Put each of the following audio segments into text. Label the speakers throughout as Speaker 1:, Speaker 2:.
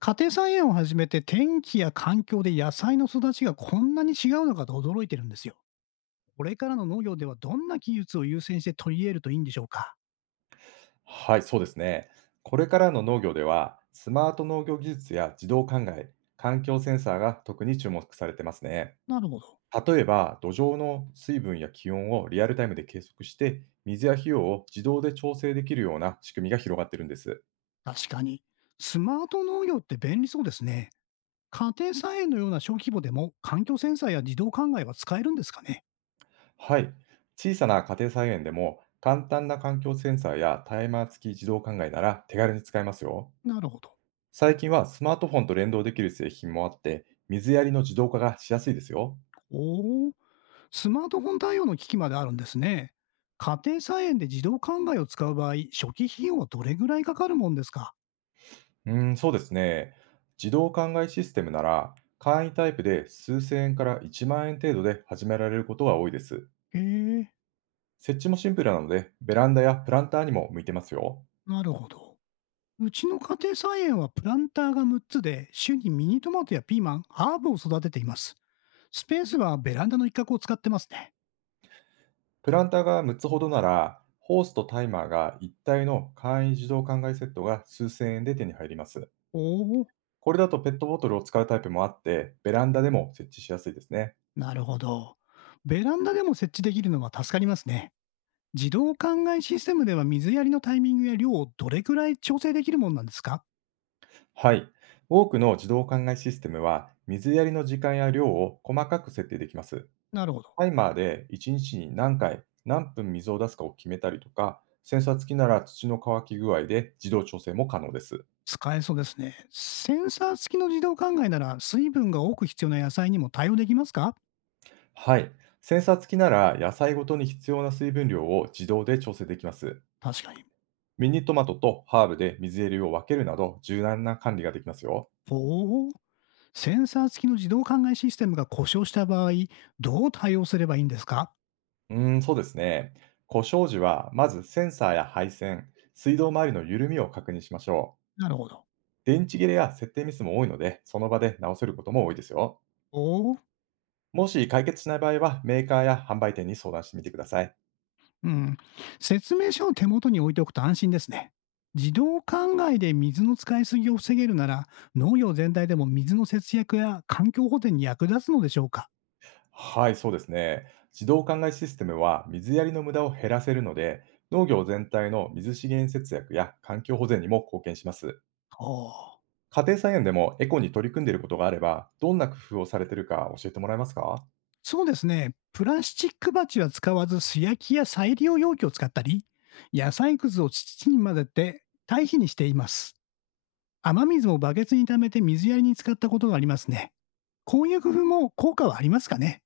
Speaker 1: 家庭菜園を始めて天気や環境で野菜の育ちがこんなに違うのかと驚いてるんですよ。これからの農業ではどんな技術を優先して取り入れるといいんでしょうか？
Speaker 2: はい、そうですね。これからの農業では、スマート農業技術や自動灌漑、環境センサーが特に注目されてますね。
Speaker 1: なるほど。
Speaker 2: 例えば、土壌の水分や気温をリアルタイムで計測して、水や費用を自動で調整できるような仕組みが広がってるんです。
Speaker 1: 確かに。スマート農業って便利そうですね。家庭菜園のような小規模でも環境センサーや自動灌漑は使えるんですかね？
Speaker 2: はい。小さな家庭菜園でも、簡単な環境センサーやタイマー付き自動灌漑なら手軽に使えますよ。
Speaker 1: なるほど。
Speaker 2: 最近はスマートフォンと連動できる製品もあって、水やりの自動化がしやすいですよ。
Speaker 1: おお、スマートフォン対応の機器まであるんですね。家庭菜園で自動灌漑を使う場合、初期費用はどれぐらいかかるもんですか？
Speaker 2: うーん、そうですね。自動考えシステムなら、簡易タイプで数千円から1万円程度で始められることが多いです。
Speaker 1: へえ、
Speaker 2: 設置もシンプルなので、ベランダやプランターにも向いてますよ。
Speaker 1: なるほど。うちの家庭菜園はプランターが6つで、週にミニトマトやピーマン、ハーブを育てています。スペースはベランダの一角を使ってますね。
Speaker 2: プランターが6つほどなら、ホースとタイマーが一体の簡易自動考えセットが数千円で手に入ります。
Speaker 1: おお、
Speaker 2: これだとペットボトルを使うタイプもあって、ベランダでも設置しやすいですね。
Speaker 1: なるほど。ベランダでも設置できるのは助かりますね。自動灌漑システムでは水やりのタイミングや量をどれくらい調整できるものなんですか？
Speaker 2: はい。多くの自動考えシステムは、水やりの時間や量を細かく設定できます。
Speaker 1: なるほど。
Speaker 2: タイマーで1日にちに何回、何分水を出すかを決めたりとか、センサー付きなら土の乾き具合で自動調整も可能です。
Speaker 1: 使えそうですね。センサー付きの自動灌漑なら水分が多く必要な野菜にも対応できますか？
Speaker 2: はい。センサー付きなら野菜ごとに必要な水分量を自動で調整できます。
Speaker 1: 確かに。
Speaker 2: ミニトマトとハーブで水やりを分けるなど柔軟な管理ができますよ。
Speaker 1: おお。センサー付きの自動灌漑システムが故障した場合、どう対応すればいいんですか？
Speaker 2: うーん、そうですね。故障時はまずセンサーや配線、水道周りの緩みを確認しましょう。
Speaker 1: なるほど。
Speaker 2: 電池切れや設定ミスも多いので、その場で直せることも多いですよ。
Speaker 1: おお、
Speaker 2: もし解決しない場合は、メーカーや販売店に相談してみてください。
Speaker 1: うん。説明書を手元に置いておくと安心ですね。自動灌漑で水の使いすぎを防げるなら、農業全体でも水の節約や環境保全に役立つのでしょうか？
Speaker 2: はい、そうですね。自動灌漑システムは水やりの無駄を減らせるので、農業全体の水資源節約や環境保全にも貢献します。
Speaker 1: おう。
Speaker 2: 家庭菜園でもエコに取り組んでいることがあれば、どんな工夫をされているか教えてもらえますか？
Speaker 1: そうですね。プラスチック鉢は使わず、素焼きや再利用容器を使ったり、野菜くずを土に混ぜて堆肥にしています。雨水をバケツに溜めて水やりに使ったことがありますね。こういう工夫も効果はありますかね？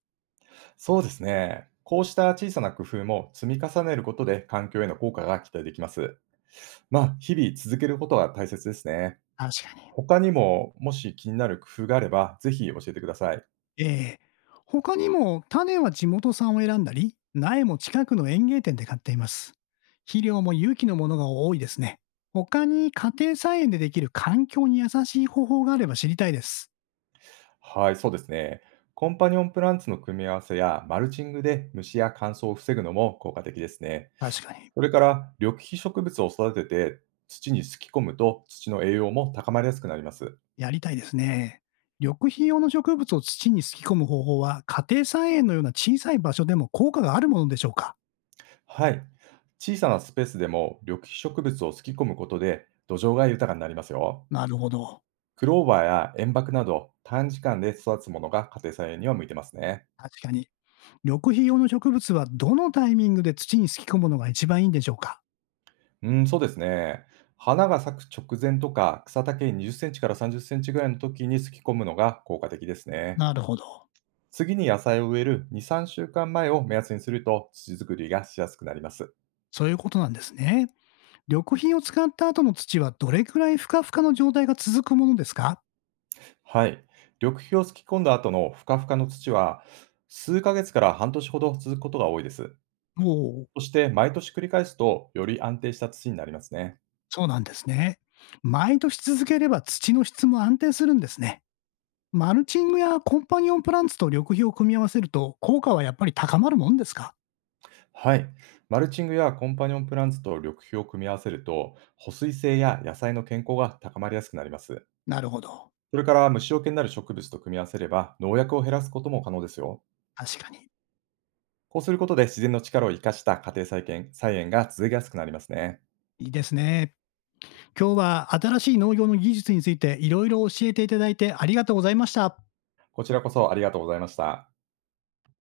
Speaker 2: そうですね。こうした小さな工夫も積み重ねることで環境への効果が期待できます。まあ、日々続けることが大切ですね。
Speaker 1: 確かに。
Speaker 2: 他にも、もし気になる工夫があれば、ぜひ教えてください。
Speaker 1: ええ。他にも種は地元産を選んだり、苗も近くの園芸店で買っています。肥料も有機のものが多いですね。他に家庭菜園でできる環境に優しい方法があれば知りたいです。
Speaker 2: はい、そうですね。コンパニオンプランツの組み合わせやマルチングで虫や乾燥を防ぐのも効果的ですね。
Speaker 1: 確かに。
Speaker 2: それから緑肥植物を育てて土にすき込むと土の栄養も高まりやすくなります。
Speaker 1: やりたいですね。緑肥用の植物を土にすき込む方法は、家庭菜園のような小さい場所でも効果があるものでしょうか？
Speaker 2: はい。小さなスペースでも緑肥植物をすき込むことで土壌が豊かになりますよ。
Speaker 1: なるほど。
Speaker 2: クローバーや塩爆など短時間で育つものが家庭菜園には向いてますね。
Speaker 1: 確かに。緑肥用の植物はどのタイミングで土にすき込むのが一番いいんでしょうか？
Speaker 2: うん、そうですね。花が咲く直前とか、草丈20センチから30センチぐらいの時にすき込むのが効果的ですね。
Speaker 1: なるほど。
Speaker 2: 次に野菜を植える2、3週間前を目安にすると土作りがしやすくなります。
Speaker 1: そういうことなんですね。緑肥を使った後の土はどれくらいふかふかの状態が続くものですか？
Speaker 2: はい。緑肥をすき込んだ後のふかふかの土は、数ヶ月から半年ほど続くことが多いです。
Speaker 1: おお、
Speaker 2: そして毎年繰り返すと、より安定した土になりますね。
Speaker 1: そうなんですね。毎年続ければ土の質も安定するんですね。マルチングやコンパニオンプランツと緑肥を組み合わせると効果はやっぱり高まるもんですか？
Speaker 2: はい。マルチングやコンパニオンプランツと緑肥を組み合わせると、保水性や野菜の健康が高まりやすくなります。
Speaker 1: なるほど。
Speaker 2: それから虫除けになる植物と組み合わせれば農薬を減らすことも可能ですよ。
Speaker 1: 確かに。
Speaker 2: こうすることで自然の力を生かした家庭菜園が続けやすくなりますね。
Speaker 1: いいですね。今日は新しい農業の技術についていろいろ教えていただいてありがとうございました。
Speaker 2: こちらこそありがとうございました。